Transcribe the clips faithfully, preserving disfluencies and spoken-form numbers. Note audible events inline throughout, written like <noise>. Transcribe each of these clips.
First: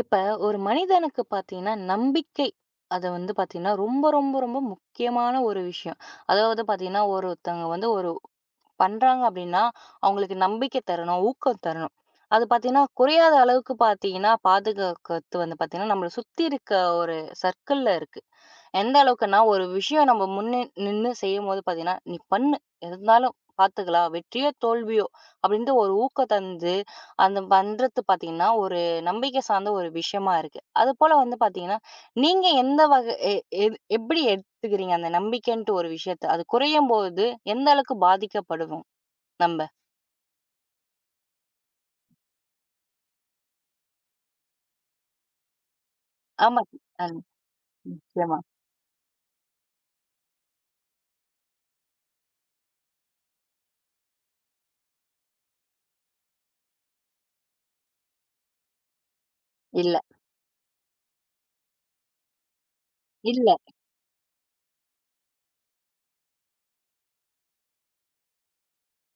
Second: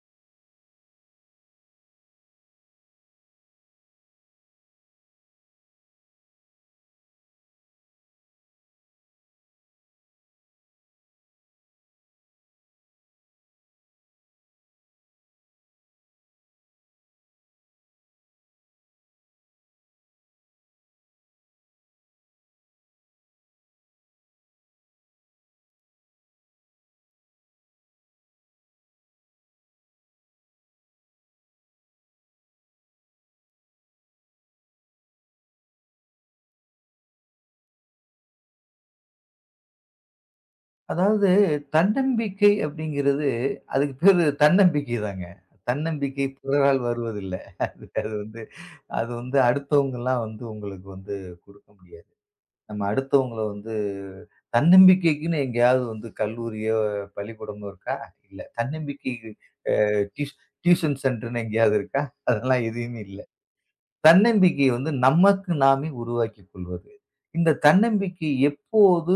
இப்போ ஒரு மனிதனுக்குப் பாத்தீங்கன்னா, நம்பிக்கை அத வந்து பாத்தீங்கன்னா ரொம்ப ரொம்ப ரொம்ப முக்கியமான ஒரு விஷயம். அதாவது, பாத்தீங்கன்னா ஒரொருத்தவங்க வந்து ஒரு பண்றாங்க அப்படின்னா, அவங்களுக்கு நம்பிக்கை தரணும், ஊக்கம் தரணும். அது பாத்தீங்கன்னா குறையாத அளவுக்குப் பாத்தீங்கன்னா பாதுகாக்கறது வந்து பாத்தீங்கன்னா நம்மளச் சுத்தி இருக்க ஒரு சர்க்கிள்ல இருக்கு. எந்த அளவுக்குனா, ஒரு விஷயம் நம்ம முன்ன நின்னு செய்யும்போது, பாத்தீங்கன்னா, "நீ பண்ணு. எது இருந்தாலும் பாத்துக்கலாம். வெற்றியோ? தோல்வியோ?" அப்படின்னு ஒரு ஊக்கம் தந்து, அது பண்றது பாத்தீங்கன்னா ஒரு நம்பிக்கை சார்ந்த ஒரு விஷயமா இருக்கு. அது போல வந்து பாத்தீங்கன்னா, நீங்க எந்த வகை எ எ எப்படி எடுத்துக்கிறீங்க? அந்த நம்பிக்கைன்ற ஒரு விஷயத்தை அது குறையும்போது எந்த அளவுக்குப் பாதிக்கப்படுவோம் நம்ப? அதாவது, தன்னம்பிக்கை அப்படிங்கறது, அதுக்குப் பேரு தன்னம்பிக்கைதாங்க. தன்னம்பிக்கை ஆமா, பிறரால் அ, ம், வருவதில்ல. அது வந்து, சொல்லுங்க. அது வந்து அடுத்தவங்க எல்லாம் வந்து உங்களுக்கு வந்து கொடுக்க முடியாது. நம்ம அடுத்தவங்களை வந்து தன்னம்பிக்கைக்குன்னு எங்காவது வந்து கல்லூரியோ, பள்ளிக்கூடமோ இருக்கா? இல்ல. தன்னம்பிக்கைக்கு அ இல்ல. டியூஷன் டியூஷன் சென்டர்ன்னு எங்காவது இருக்கா? அதெல்லாம் எதையுமே இல்ல. இல்ல. தன்னம்பிக்கை வந்து நமக்கு நாமே உருவாக்கிக்கொள்வது. இந்தத் தன்னம்பிக்கை எப்போது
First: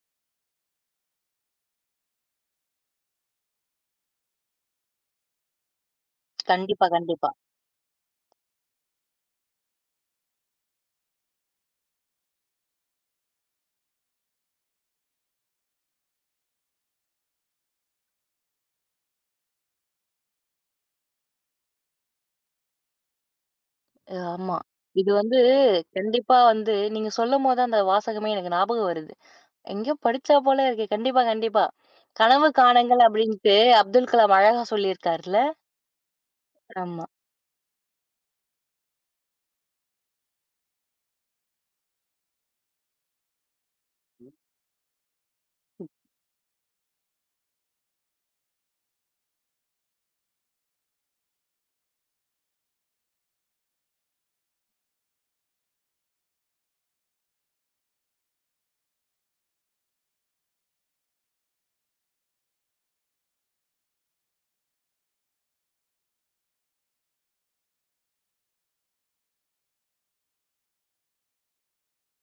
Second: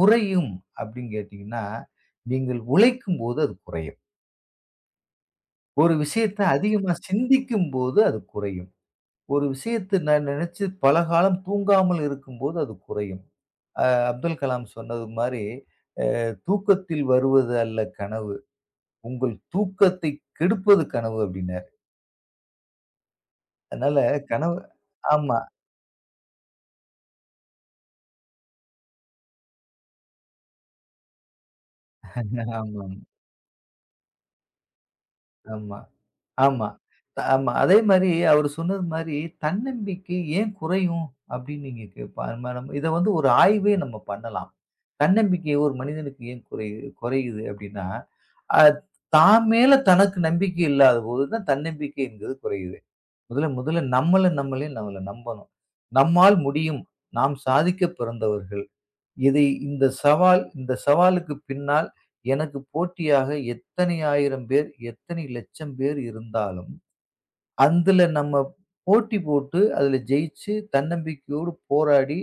குறையும் அப்படின்னு கேட்டீங்கன்னா, நீங்க உழைக்கும்போது அது குறையும். ஒரு விஷயத்த கண்டிப்பா, அதிகமா கண்டிப்பா. சிந்திக்கும்போது அது குறையும். ஒரு விஷயத்த நான் நினைச்சு பல காலம் தூங்காமல் இருக்கும்போது, அது குறையும். அ, அப்துல் கலாம் சொன்னது மாதிரி, அ, "தூக்கத்தில் வருவது அல்ல கனவு. உங்கள் தூக்கத்தை கெடுப்பது கனவு" அப்படின்னாரு. அதனால கனவு ஆமா. இது வந்து ஆமா. கண்டிப்பா வந்து நீங்க சொல்லும்போது, அந்த வாசகமே எனக்கு ஞாபகம் வருது. எங்கியோ படிச்சா போல இருக்கு. கண்டிப்பா, கண்டிப்பா. "கனவு ஆமாம். காணுங்கள்" அப்படின்னுட்டு அப்துல் கலாம் அழகா சொல்லியிருக்கார்ல. ஆமா ஆமா ஆமா. ஆமா. அதே மாதிரி அவர் சொன்னது மாதிரி தன்னம்பிக்கை ஏன் குறையும் அப்படின்னு நீங்க கேட்ப <unintelligible> இத வந்து ஒரு ஆய்வே நம்ம பண்ணலாம். தன்னம்பிக்கை ஒரு மனிதனுக்கு ஏன் குறையு குறையுது அப்படின்னா, அது தான் மேல தனக்கு நம்பிக்கை இல்லாதபோதுதான் தன்னம்பிக்கை என்பது குறையுது. முதல்ல முதல்ல நம்மள நம்மளே நம்மள நம்பணும். நம்மால் முடியும். நாம் சாதிக்கப் பிறந்தவர்கள். இதை இந்தச் சவால், இந்தச் சவாலுக்குப் பின்னால் எனக்குப் போட்டியாக எத்தனை ஆயிரம் பேர், எத்தனை லட்சம் பேர் இருந்தாலும் அந்துல நம்ம போட்டி போட்டு அதுல ஜெயிச்சு தன்னம்பிக்கையோடு போராடி,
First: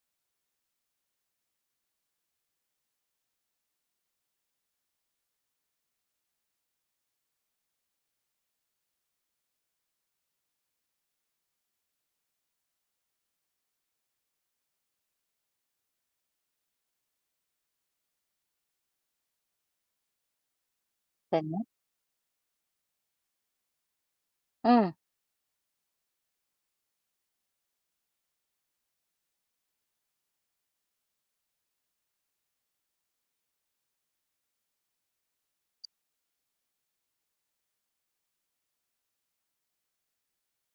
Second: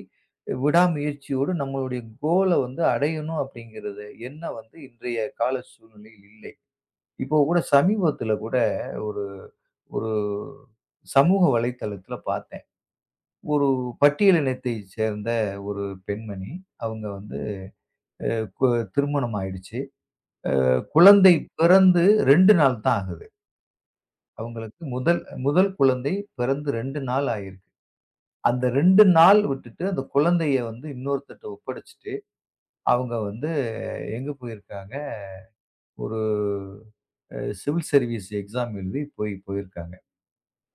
விடாமுயற்சியோடு நம்மளுடைய கோல்ல வந்து அடையணும் அப்படிங்கறது என்ன வந்து இன்றைய கால சூழ்நிலையில் இல்லை. இப்ப கூட சமீபத்துல கூட, ஒரு ஒரு சமூக வலைத்தளத்துல பார்த்தேன். ஒரு பட்டியலினத்தைச் சேர்ந்த ஒரு பெண்மணி. அவங்க வந்து அ கு திருமணம் ஆயிடுச்சு. அ குழந்தை தன்ன பிறந்து ரெண்டு நாள் தான் ஆகுது. அவங்களுக்கு ம். முதல் முதல் குழந்தை பிறந்து ரெண்டு நாள் ஆயிருக்கு. அந்த ரெண்டு நாள் விட்டுட்டு, அந்தக் குழந்தையை வந்து இன்னொருத்தர்ட்ட ஒப்படைச்சிட்டு, அவங்க வந்து எங்க போயிருக்காங்க? ஒரு அ சிவில் சர்வீஸ் எக்ஸாம் எழுதப் போய் போயிருக்காங்க.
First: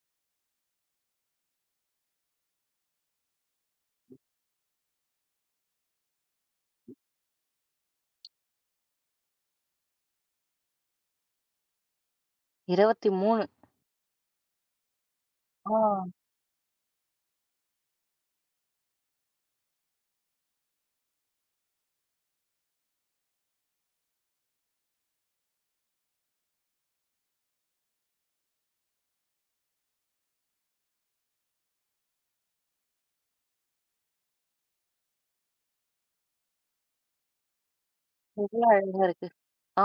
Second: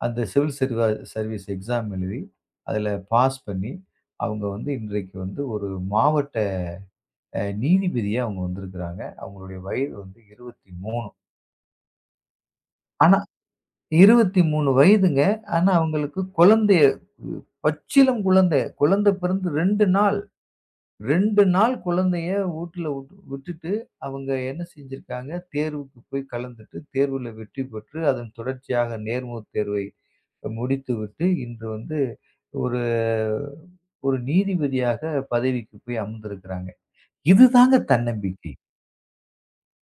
அந்த சிவில் சர் சர்வீஸ் எக்ஸாம் எழுதி, அதுல பாஸ் பண்ணி, அவங்க வந்து இன்றைக்கு வந்து ஒரு மாவட்ட அ நீதிபதியா அவங்க வந்திருக்காங்க. அவங்களுடைய வயது வந்து இருவத்தி மூணு. இருவத்தி ஆனா மூணு. இருவத்தி மூணு வயதுங்க. ஆனா ஆ. அவங்களுக்கு குழந்தைய பச்சிளம் குழந்தை. குழந்தை பிறந்து ரெண்டு நாள். ரெண்டு நாள் குழந்தைய ஊட்ல உட் விட்டுட்டு அவங்க என்ன செஞ்சிருக்காங்க? தேர்வுக்குப் போய் கலந்துட்டு, தேர்வுல வெற்றி பெற்று, அதன் தொடர்ச்சியாக நேர்முகத் தேர்வை முடித்துவிட்டு, இன்று வந்து ஒரு ஒரு நீதிபதியாகப் பதவிக்கு போய் அமர்ந்திருக்கறாங்க. இதுதாங்க தன்னம்பிக்கை. எவ்ளோ அழகா இருக்கு.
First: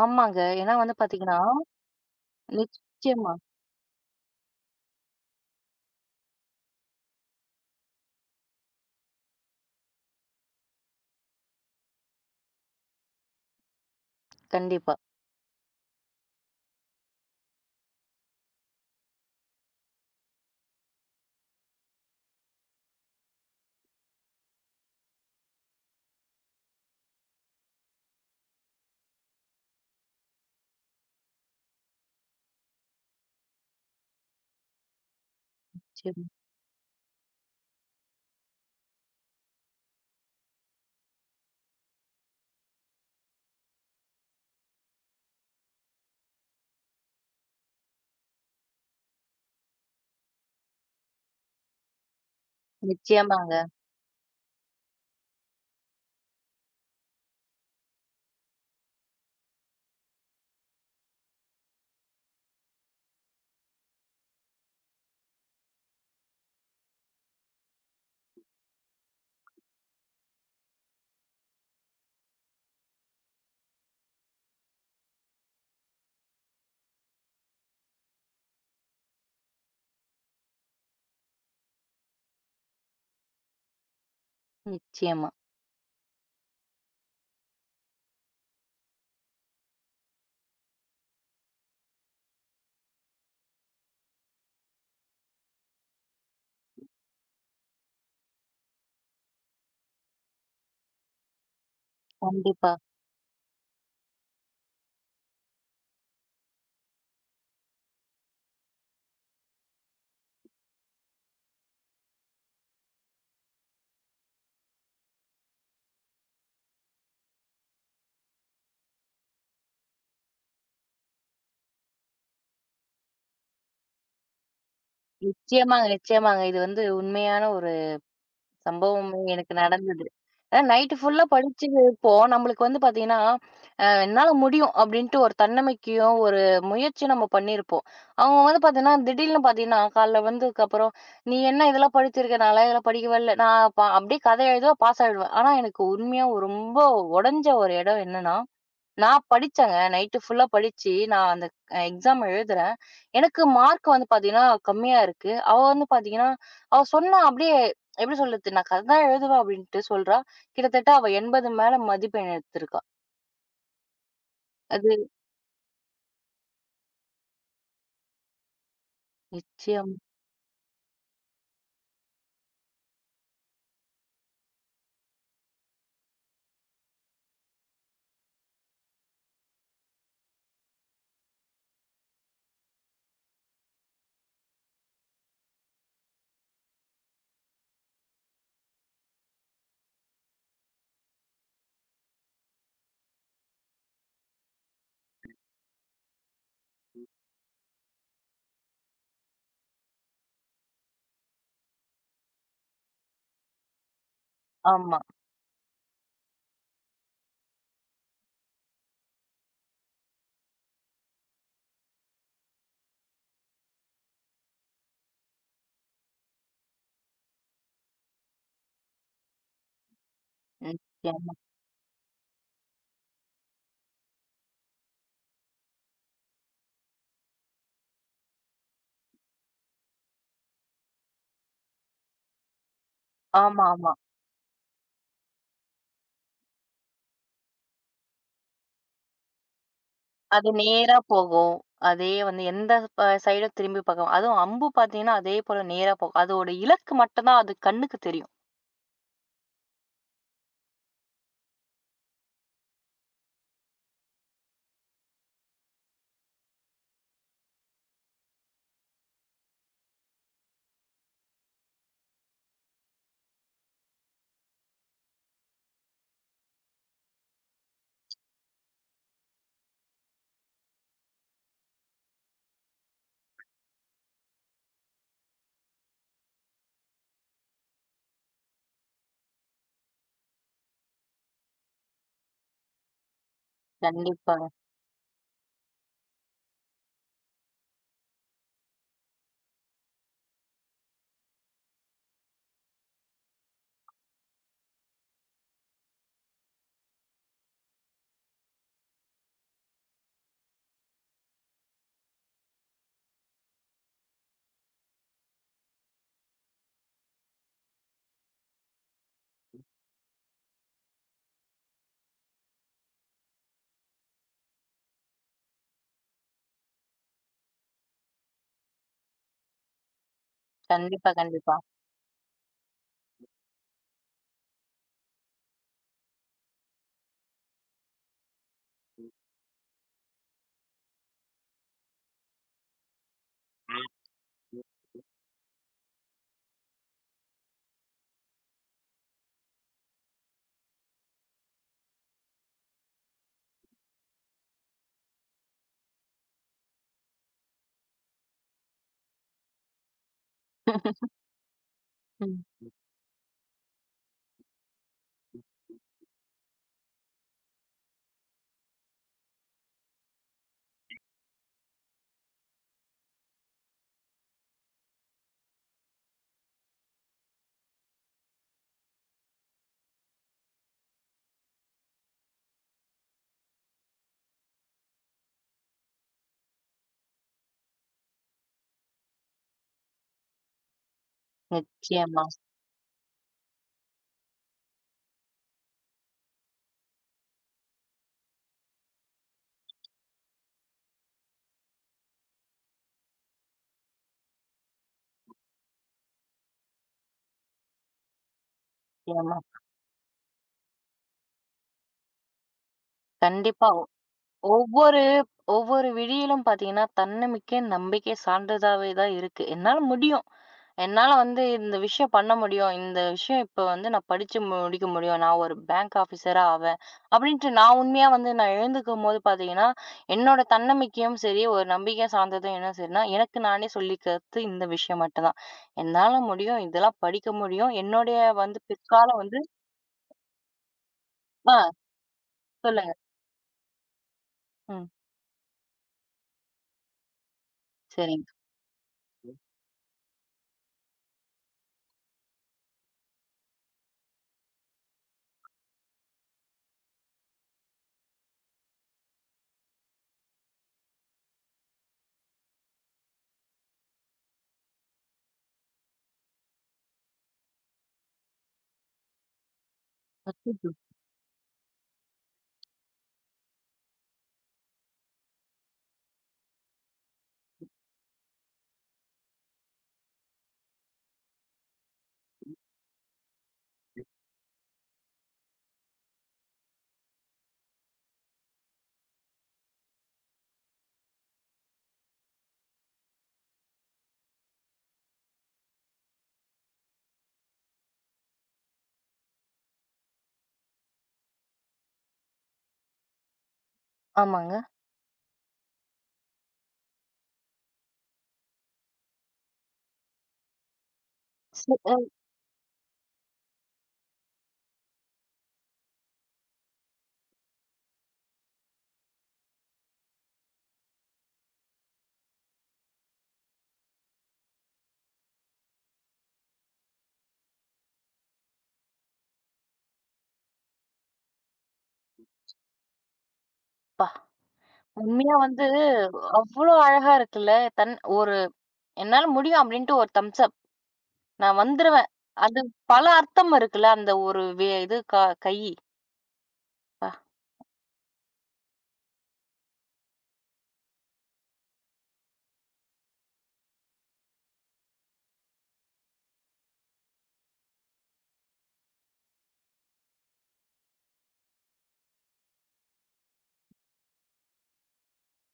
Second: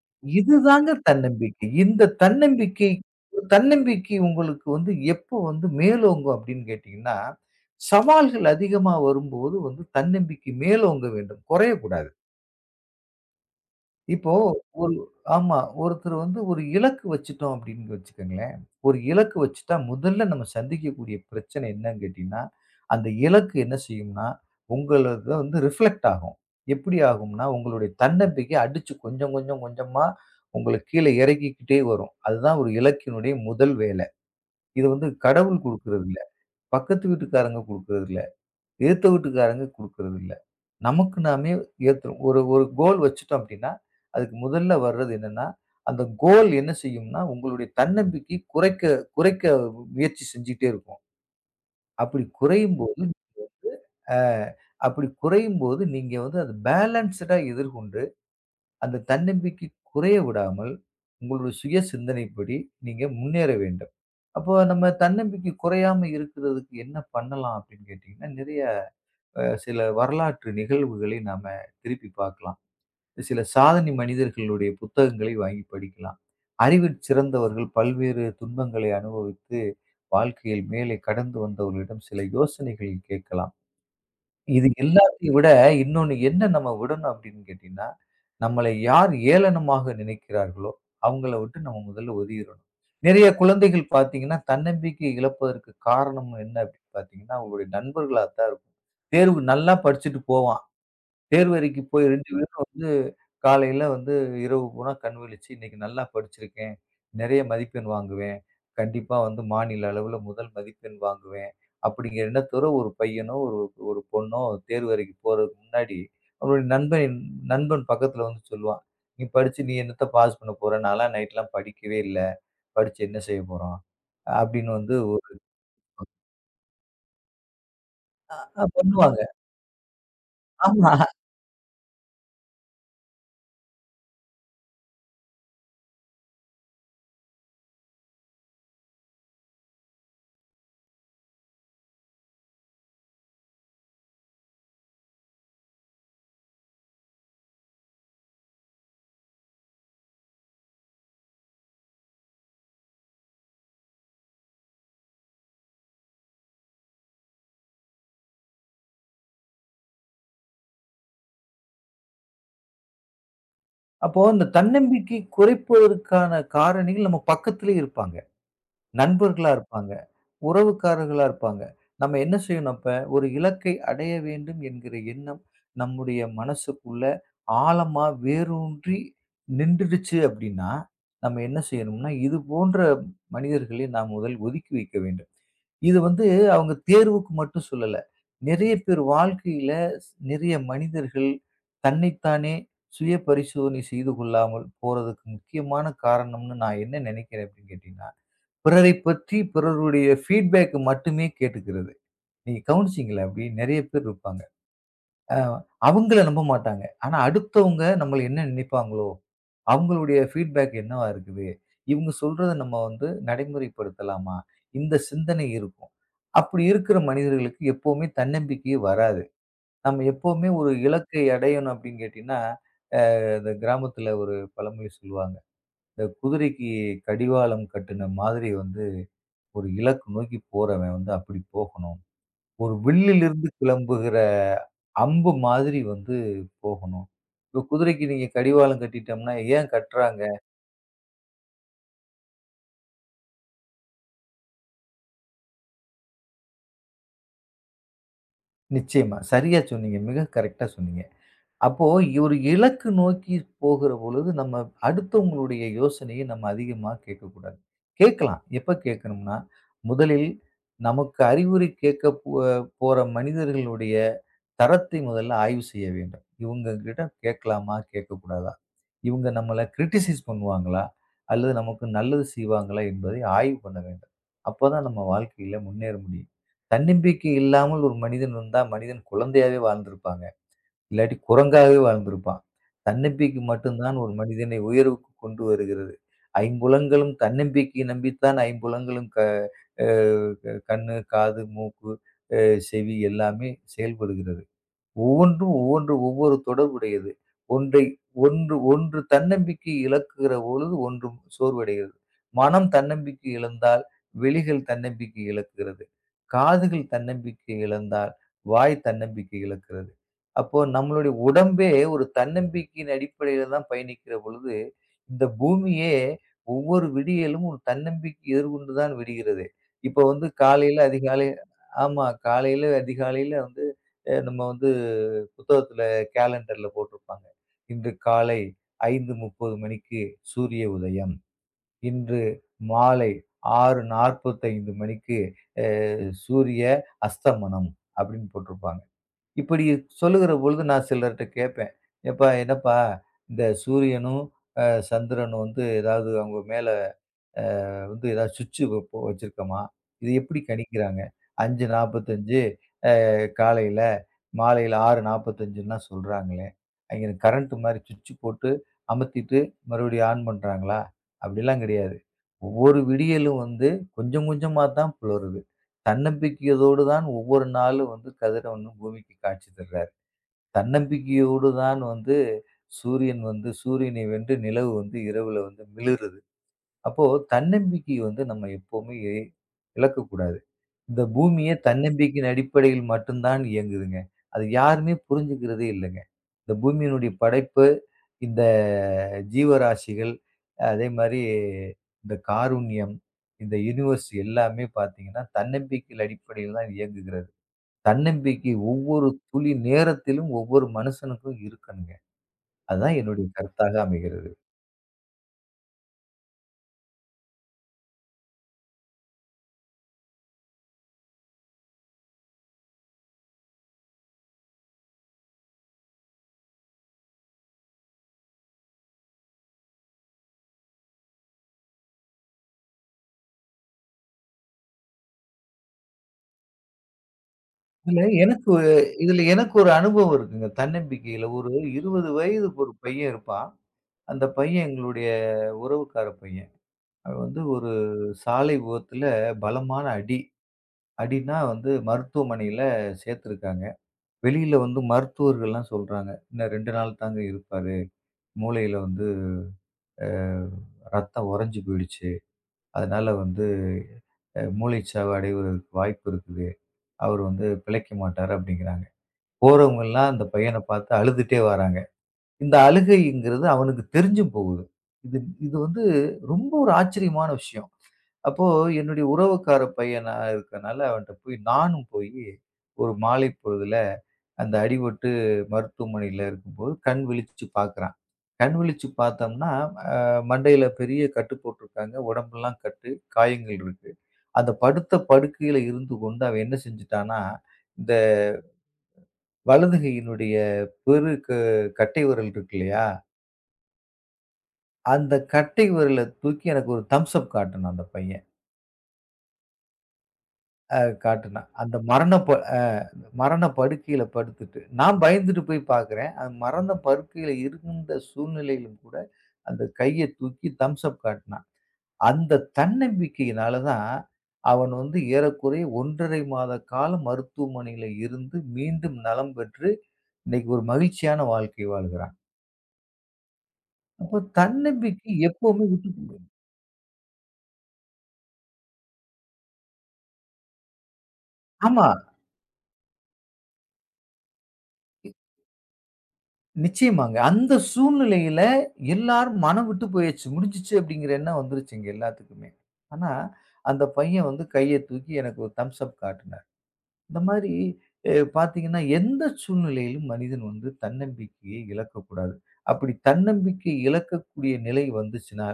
ஆமாங்க. ஏன்னா இதுதாங்க வந்து பாத்தீங்கன்னா தன்னம்பிக்கை. இந்தத் தன்னம்பிக்கை நிச்சயமா. தன்னம்பிக்கை உங்களுக்கு வந்து எப்போ வந்து மேலோங்கும் அப்படின்னு கேட்டீங்கன்னா, சவால்கள் அதிகமா வரும்போது வந்து தன்னம்பிக்கை மேலோங்க வேண்டும். குறையக் கூடாது. இப்போ ஒரு கண்டிப்பா. ஆமா, ஒருத்தரு வந்து, ஒரு இலக்கு வச்சுட்டோம் அப்படின்னு வச்சுக்கங்களேன். ஒரு இலக்கு வச்சுட்டா முதல்ல நாம சந்திக்கக்கூடிய பிரச்சனை என்னான்னு கேட்டீங்கன்னா, அந்த இலக்கு என்ன செய்யும்னா உங்களது தா வந்து ரிஃப்ளக்ட் ஆகும். எப்படி ஆகும்னா? உங்களுடைய தன்னம்பிக்கை அடிச்சு கொஞ்சம் கொஞ்சம் கொஞ்சமா, உங்களைக் கீழே இறக்கிக்கிட்டே வரும். அதுதான் ஒரு இலக்கினுடைய முதல் வேலை. இது வந்து கடவுள் கொடுக்கறது இல்ல, நிச்சயமா. பக்கத்து வீட்டுக்காரங்க கொடுக்கறது இல்ல, எதிர்த்த வீட்டுக்காரங்க கொடுக்கறது இல்ல. நமக்கு நாமே ஏத்துறோம். ஒரு ஒரு கோல் வச்சுட்டோம் அப்படின்னா, அதுக்கு முதல்ல வர்றது என்னான்னா? அந்த கோல் என்ன செய்யும்னா, உங்களுடைய தன்னம்பிக்கை குறைக்க குறைக்க ம் முயற்சி செஞ்சிட்டே இருக்கும். அப்படி குறையும்போது, நீங்க வந்து நிச்சயமாங்க. அ, அப்படி குறையும்போது நீங்க வந்து அத பேலன்சுடா எதிர்கொண்டு, அந்தத் தன்னம்பிக்கை குறைய விடாமல், உங்களோட சுயசிந்தனைப்படி, நீங்க முன்னேற வேண்டும். "அப்போ நம்ம தன்னம்பிக்கை குறையாம இருக்குறதுக்கு என்ன பண்ணலாம்?" அப்படின்னு கேட்டீங்கன்னா, நிறையா அ, சில வரலாற்று நிகழ்வுகளை நாம திருப்பிப் பாக்கலாம். சில சாதனை மனிதர்களுடைய புத்தகங்களை வாங்கிப் படிக்கலாம். அறிவிற் சிறந்தவர்கள், பல்வேறு துன்பங்களை அனுபவித்து, வாழ்க்கையில் மேலே கடந்து வந்தவர்களிடம் சில யோசனைகள் கேக்கலாம். இது நிச்சயமா. எல்லாத்தையும் விட, இன்னொன்னு என்ன நம்ம விடணும் அப்படின்னு கேட்டீங்கன்னா, நம்மளை யார் ஏளனமாக நினைக்கிறார்களோ! அவுங்களை விட்டு நம்ம முதல்ல ஒதிரணும். நிறையா குழந்தைகள் பாத்தீங்கன்னா, தன்னம்பிக்கை இழப்பதற்குக் காரணம் என்னா? அப்படின்னு பாத்தீங்கன்னா, அவுங்களோட நண்பர்களாத்தான் இருக்கும். தேர்வு நல்லா படிச்சிட்டு போவான். தேர்வறைக்குப் போய் ரெண்டு பேரும் கண்டிப்பா. வந்து, காலையில வந்து இரவு பூராம் கண் விழிச்சு, இன்னைக்கு நல்லா படிச்சிருக்கேன், நிறையா மதிப்பெண் வாங்குவேன், கண்டிப்பா வந்து மாநில அளவுல முதல் மதிப்பெண் வாங்குவேன், அப்படிங்கற எண்ணத்தோர ஒரு பையனோ, ஒரு ஒரு பொண்ணோ, அந்தத் தேர்வு எழுதிப் போறதுக்கு முன்னாடி, அவனோட நண்பன் நண்பன் பக்கத்துல வந்து சொல்லுவான். "நீ படிச்சு, நீ என்னாத்த பாஸ் பண்ணப் போற? நான்ல்லாம் நைட்ல்லாம் படிக்கவே இல்ல. படிச்சு என்ன செய்யப்போறோம்?" அப்படின்னு வந்து ஒரு நிச்சயமாங்க <unintelligible> நிச்சயமாங்க, இது வந்து உண்மையான ஒரு ஆ அ பண்ணுவாங்க. சம்பவமும் எனக்கு நடந்தது. அ, ஆமா. நைட்டு ஃபுல்லா படிச்சி இருப்போம். நம்பளுக்கு வந்து பாத்தீங்கன்னா, "அ, என்னால முடியும்!" அப்படின்னுட்டு, ஒரு தன்னம்பிக்கையும் ஒரு முயற்சியும் நம்ம பண்ணியிருப்போம். அவுங்க வந்து பாத்தீங்கன்னா திடீல்ன்னு பாத்தீங்கன்னா, காலையில வந்ததுக்கு அப்புறம், "நீ என்ன இதெல்லாம் படிச்சிருக்க! நான்லாம் இதெல்லாம் படிக்கவேல்ல. நான் ப அப்படியே கதை எழுதுவேன். பாஸ் ஆயிடுவேன்." ஆனா எனக்கு உண்மையா, ரொம்ப ஒடைஞ்ச ஒரு இடம் என்னான்னா, நான் படிச்சேன், நைட்டு ஃபுல்லா படிச்சு, நான் அந்த எக்ஸாம் எழுதுறேன். எனக்கு மார்க்கு வந்து பாத்தீங்கன்னா, கம்மியா இருக்கு. அவ வந்து பாத்தீங்கன்னா அவ சொன்னா அப்படியே எப்படி சொல்றது? நான் கதைதான் எழுதுவேன் அப்படின்னுட்டு சொல்றா. கிட்டத்தட்ட அவ என்பது மேல மதிப்பெண் எடுத்துருக்கா. அப்போ, அந்தத் அது தன்னம்பிக்கையைக் குறைப்பதற்கான காரணிகள் நம்ம பக்கத்திலே இருப்பாங்க. நண்பர்களா இருப்பாங்க, நிச்சயம். உறவுக்காரர்களா இருப்பாங்க. நம்ம என்ன செய்யணும், அப்ப ஒரு இலக்கை அடைய வேண்டும் என்கிற எண்ணம் நம்முடைய மனசுக்குள்ள ஆழமா வேரூன்றி நின்றுடுச்சி அப்படின்னா, நம்ம என்ன செய்யணும்னா இது போன்ற மனிதர்களை நாம் முதலில் ஒதுக்கி வைக்க வேண்டும். இது வந்து அவங்க தேர்வுக்கு மட்டும் சொல்லல. நிறைய பேர் வாழ்க்கையிலே, ஸ் நிறைய மனிதர்கள் தன்னைத்தானே சுய பரிசோதனை செய்து கொள்ளாமல் போறதுக்கு முக்கியமான காரணம்ன்னு நான் என்ன நினைக்கிறேன் அப்படின்னு கேட்டீங்கன்னா, பிறரைப் பற்றி பிறருடைய பீட்பேக் மட்டுமே கேட்டுக்கிறது. நீங்கள் கவனிச்சீங்களா? அப்படி நிறைய பேர் இருப்பாங்க. ஆமா. ஆ. அவங்கள நம்ப மாட்டாங்க. ஆனா அடுத்தவங்க நம்மள என்ன நினைப்பாங்களோ, அவங்களுடைய பீட்பேக் என்னவா இருக்கிது, இவங்க சொல்றத நம்ம வந்து நடைமுறைப்படுத்தலாமா? இந்தச் சிந்தனை இருக்கும். அப்படி இருக்கிற மனிதர்களுக்கு எப்போமே தன்னம்பிக்கையே வராது. நம்ம எப்போமே ஒரு இலக்கை நிச்சயமா. அடையணும் அப்படின்னு கேட்டீங்கன்னா, அ இந்தச் கிராமத்தில ஒரு பழமொழி சொல்லுவாங்க. இந்த குதிரைக்குக் கடிவாளம் கட்டுன மாதிரி வந்து ஒரு இலக்க நோக்கிப் போறவன் வந்து அப்படிப் போகணும். ஒரு வில்லிலிருந்து ஆமா, ஆமா. கிளம்புகிற அம்பு மாதிரி வந்து போகணும். இப்ப குதிரைக்கு நீங்க கடிவாளம் கட்டிட்டம்ன்னா ஏன் கட்றாங்க? அது நேரா போகும். அதே வந்து எந்த ப சைடு திரும்பிப் பாக்கும். அதுவும் அம்பு பாத்தீங்கன்னா, அதே போல நேராப் போகும். அதோடு இலக்கு மட்டும்தான் அது கண்ணுக்குத் தெரியும் நிச்சயமா. சரியா சொன்னீங்க. மிகக் கரெக்டா சொன்னீங்க. அப்போ ஒரு இலக்கு நோக்கிப் போகிறபொழுது நம்ம அடுத்தவங்களுடைய யோசனையை நம்ம அதிகமா கேட்கக் கூடாது. கேட்கலாம். எப்ப கேட்கணும்னா முதலில் நமக்கு அறிவுரை கேட்கப் போ போற மனிதர்களுடைய தரத்தை முதல்ல ஆய்வு செய்ய வேண்டும். இவங்ககிட்ட கேட்கலாமா, கேட்கக்கூடாதா, இவங்க நம்மள க்ரிடிசைஸ் பண்ணுவாங்களா? அல்லது நமக்கு நல்லது செய்வாங்களா? என்பதை ஆய்வு பண்ண வேண்டும். அப்பதான் நம்ம வாழ்க்கையில முன்னேற முடியும். தன்னம்பிக்கை இல்லாமல் ஒரு மனிதன் இருந்தா மனிதன் குழந்தையாவே வாழ்ந்து இருப்பாங்க. இல்லாட்டி குரங்காவே வாழ்ந்து இருப்பான். தன்னம்பிக்கை மட்டும்தான் ஒரு கண்டிப்பாக. மனிதனை உயர்வுக்கு கொண்டு வருகிறது. ஐம்புலன்களும் தன்னம்பிக்கை நம்பித்தான் ஐம்புலன்களும் க அ கண்ணு, காது, மூக்கு, அ செவி எல்லாமே செயல்படுகிறது. ஒவ்வொன்றும் ஒவ்வொன்று ஒவ்வொரு தொடர்பு உடையது. ஒன்றை ஒன்று ஒன்று. தன்னம்பிக்கை இழக்கிற பொழுது ஒன்றும் சோர்வடைகிறது. மனம் தன்னம்பிக்கை இழந்தால் விழிகள் தன்னம்பிக்கை இழக்கிறது. காதுகள் தன்னம்பிக்கை இழந்தால் வாய் தன்னம்பிக்கை இழக்கிறது. அப்போ நம்முடைய உடம்பே ஒரு தன்னம்பிக்கையின் அடிப்படையில் தான் பயணிக்கிற பொழுது, இந்த பூமியே ஒவ்வொரு விடியலும் ஒரு தன்னம்பிக்கை எதிர்கொண்டு தான் விடுகிறதே. இப்ப வந்து காலையில கண்டிப்பா, அதிகாலை கண்டிப்பா. ஆமா காலையில அதிகாலையில வந்து அ, நம்ம வந்து புத்தகத்துல கேலண்டர்ல போட்டு இருப்பாங்க. இன்று காலை ஐந்து முப்பது மணிக்கு சூரிய உதயம். இன்று மாலை ஆறு நாற்பத்தைந்து மணிக்கு அ சூரிய அஸ்தமனம் அப்படின்னு போட்டு இருப்பாங்க. இப்படி சொல்லுகிற பொழுது நான் சிலர்ட்ட கேப்பேன். எப்பா என்னப்பா இந்தச் சூரியனும் அ சந்திரனும் வந்து ஏதாவது அவங்க மேல, அ, வந்து, ஏதாவது சுவிட்ச் வப்ப வச்சிருக்கமா? இதை எப்படி கணிக்கிறாங்க? <laughs> அஞ்சு நாற்பத்தஞ்சு ம். அ காலையில மாலையில ஆறு நாற்பத்தஞ்சுன்னு சொல்றாங்களே. அங்க கரென்ட் மாதிரி சுவிட்ச் போட்டு அமத்திட்டு மறுபடியும் ஆன் பண்றாங்களா? அப்படியெல்லாம் கிடையாது. ஒவ்வொரு விடியலும் வந்து கொஞ்சம் கொஞ்சமாத்தான் புலருது. தன்னம்பிக்கையோடு தான் ஒவ்வொரு நாளும் வந்து கதிரவனும் பூமிக்கு காட்சி தர்றாரு. தன்னம்பிக்கையோடு தான் வந்து சூரியன் வந்து சூரியனை வென்று நிலவு வந்து இரவுல வந்து மிளிருது. அப்போ தன்னம்பிக்கை வந்து நம்ம எப்பவுமே இழக்கக் கூடாது. இந்த பூமியே நிச்சயமா. தன்னம்பிக்கையின் அடிப்படையில் மட்டும்தான் இயங்குதுங்க. அது யாருமே புரிஞ்சிக்கிறதே இல்லைங்க. இந்த பூமியின் படைப்பு, இந்த ஜீவராசிகள் அதே மாரி இந்தக் காருண்யம், இந்த யுனிவர்ஸ் எல்லாமே பாத்தீங்கன்னா தன்னம்பிக்கையில் அடிப்படையில்தான் இயங்குகிறது. தன்னம்பிக்கை ஒவ்வொரு நிச்சயமா. துளி நேரத்திலும் ஒவ்வொரு மனுசனுக்கும் இருக்கணுங்க. அதுதான் என்னுடைய கண்டிப்பா. கருத்தாக ஒவ் அமைகிறது. ஒவ்வொரு ஒவ்வொரு விடியிலும் பார்த்தீங்கன்னா தன்னமிக்கை, நம்பிக்கை சார்ந்ததாவே தான் இருக்கு. என்னால முடியும். என்னால வந்து இந்த விஷயம் பண்ண முடியும். இந்த விஷயம் இப்ப வந்து நான் படிச்சு முடிக்க முடியும். நான் ஒரு பேங்க் ஆஃபீசரா ஆவேன், அப்படின்னுட்டு நான் உண்மையா வந்து நான் எழுந்துக்கும்போது பார்த்தீங்கன்னா என்னோட தன்னமிக்கையும் சரி, ஒரு நம்பிக்கை சார்ந்ததும் என்ன சரின்னா எனக்கு நானே சொல்லிக்கிறது இந்த விஷயம் மட்டும்தான். என்னால முடியும். இதெல்லாம் படிக்க முடியும். இல்ல என்னோடய எனக்கு வந்து பிற்காலம் இதுல வந்து எனக்கு ஒரு அனுபவம் இருக்குங்க. தன்னம்பிக்கையில ஒரு ஆ, இருபது வயது ஒரு சொல்லுங்க. பையன் இருப்பான். அந்தப் பையன் ம். எங்களுடைய உறவுக்கார பையன். அவன் வந்து ஒரு சரிங்க. சாலை விபத்துல பலமான அடி. அடினா வந்து மருத்துவமனையில சேர்த்துருக்காங்க. வெளியில வந்து மருத்துவர்கள் எல்லாம் சொல்றாங்க. இன்னும் ரெண்டு நாள் தாங்க இருப்பாரு. மூளைல வந்து, அ, ரத்தம் உறைஞ்சு போயிடுச்சு. அதனால வந்து, அ, மூளைச் சாவடைய வாய்ப்பு இருக்குது. அவர் வந்து பிழைக்கமாட்டாரு அப்படிங்கிறாங்க. போறவங்க எல்லாம் அந்தப் பையனைப் அச்சச்சோ! பாத்து அழுதுட்டே வராங்க. இந்த அழுகைங்கிறது அவனுக்குத் தெரிஞ்சும் போகுது. இது இது வந்து ரொம்ப ஒரு ஆச்சரியமான விஷயம். அப்போ என்னுடைய உறவுக்கார பையனா இருக்கறனால அவன்ட்ட போய் நானும் போய் ஒரு மாலைப் பொழுதுல அந்த அடிபட்டு மருத்துவமனையில இருக்கும்போது கண் விழிச்சு பாக்குறான். கண் விழிச்சு பாத்தோம்னா, அ, மண்டையில பெரிய கட்டு போட்டுருக்காங்க. உடம்பெல்லாம் கட்டு காயங்கள் இருக்கு. அந்தப் படுத்த படுக்கையில இருந்து கொண்டு அவன் என்ன செஞ்சுட்டானா, இந்த வலது கையினுடைய பெருக் க கட்டை விரல் இருக்குல்லையா? ஆமாங்க. அந்த கட்டை விரல தூக்கி, எனக்கு ஒரு தம்ஸ் அப் காட்டினான் அந்த பையன். ஆ, காட்டினான். அந்த <unintelligible> மரண ப மரண படுக்கையில படுத்துட்டு, நான் பயந்துட்டு போய் பாக்குறேன். அந்த மரண படுக்கையில இருந்த சூழ்நிலையிலும் கூட, அந்த கையத் தூக்கி தம்ஸ் அப் காட்டினான். அந்த தன்னம்பிக்கையினால தான். அவன் வந்து ஏறக்குறைய ஒன்றரை மாத காலம் மருத்துவமனையில இருந்து. மீண்டும் நலம் பெற்று, இன்னைக்கு ஒரு மகிழ்ச்சியான வாழ்க்கை வாழ்கிறான். பா. அப்போ, தன்னம்பிக்கை உண்மையா எப்பவுமே வந்து விட்டு அவ்ளோ அழகா! இருக்குல்ல. தன் ஒரு என்னால முடியும் அப்படின்னுட்டு ஒரு தம்ஸ் அப். நான் ஆமா. வந்துருவேன். அது பல அர்த்தம் இருக்குல்ல. அந்த ஒரு வே இது இ க கைய். பா. நிச்சியமாக, அந்த சூழ்நிலையில எல்லாரும் மனம்விட்டு போயச்சு. "முடிஞ்சுச்சு," அப்படிங்கிற என்னோ வந்துருச்சு, எங்க எல்லாத்துக்குமே. ஆனா, அந்த பையன் வந்து கையை தூக்கி, எனக்கு ஒரு தம்ஸ் அப் காட்டினான். இந்த மாரி எ பாத்தீங்கன்னா, எந்த சூழ்நிலையிலும் மனிதன் வந்து தன்னம்பிக்கையை இழக்கக் கூடாது. அப்படி தன்னம்பிக்கை இழக்கக்கூடிய நிலை வந்துச்சுன்னா,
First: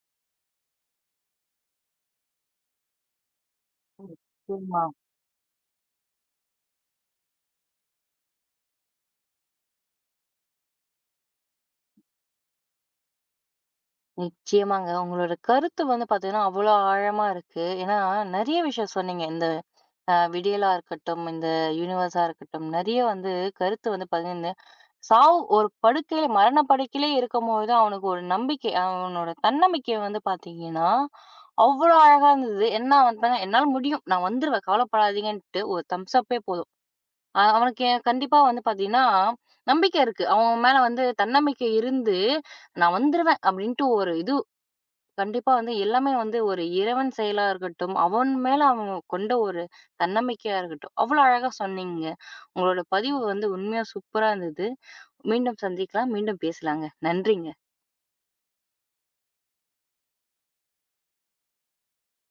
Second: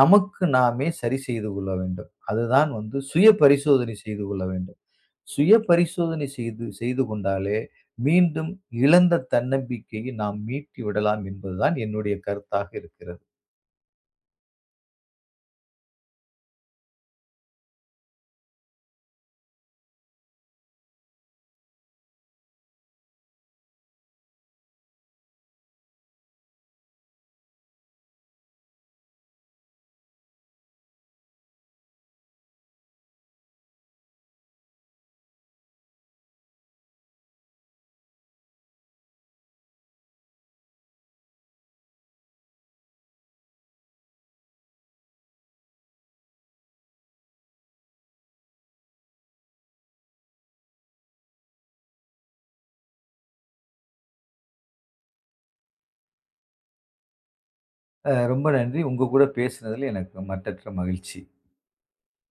நமக்கு நாமே சரி செய்து கொள்ள வேண்டும். அதுதான் வந்து சுய பரிசோதனை செய்து கொள்ள வேண்டும். நிச்சயமா. சுய பரிசோதனை செய்து செய்து கொண்டாலே, மீண்டும் இழந்த தன்னம்பிக்கையை நாம் மீட்டி விடலாம். என்பதுதான் என்னுடைய கருத்தாக இருக்கிறது. நிச்சயமாங்க. உங்களோட கருத்து வந்து பாத்தீங்கன்னா, அவ்ளோ ஆழமா இருக்கு. ஏன்னா நெறைய விஷயம் சொன்னீங்க. இந்த ஆ, விடியலா இருக்கட்டும் இந்த யுனிவர்ஸா இருக்கட்டும். நெறைய வந்து கருத்து வந்து பகிர்ந்து. சாவு, ஒரு படுக்கையில மரணப்படுக்கையில இருக்கும்போது, அவனுக்கு ஒரு நம்பிக்கை. அவனோட தன்னமிக்கை வந்து பாத்தீங்கன்னா, அவ்ளோ அழகா இருந்தது. என்ன அவன்தா என்னால முடியும். நான் வந்துருவேன். கவலைப்படாதீங்கன்ட்டு ஒரு தம்ஸ் அப்பெ போதும். அவனுக்குக் கண்டிப்பா வந்து பாத்தீங்கன்னா, நம்பிக்கை இருக்கு. அவன் மேல வந்து தன்னமிக்கை இருந்து, "நான் வந்துருவேன்," அப்படின்னுட்டு ஒரு இது கண்டிப்பா வந்து, எல்லாமே வந்து ஒரு இறைவன் செயலா இருக்கட்டும். அவன் மேல அவன் கொண்ட ஒரு தன்னமைக்கையா இருக்கட்டும். அவ்ளோ அழகா சொன்னீங்க. உங்களோட பதிவு வந்து உண்மையா சூப்பரா இருந்தது. மீண்டும் சந்திக்கலாம். மீண்டும் பேசலாங்க. நன்றிங்க. ஆ, ரொம்ப நன்றி. உங்க கூடப் பேசுனதுல எனக்கு ரொம்ப மட்டற்ற மகிழ்ச்சி.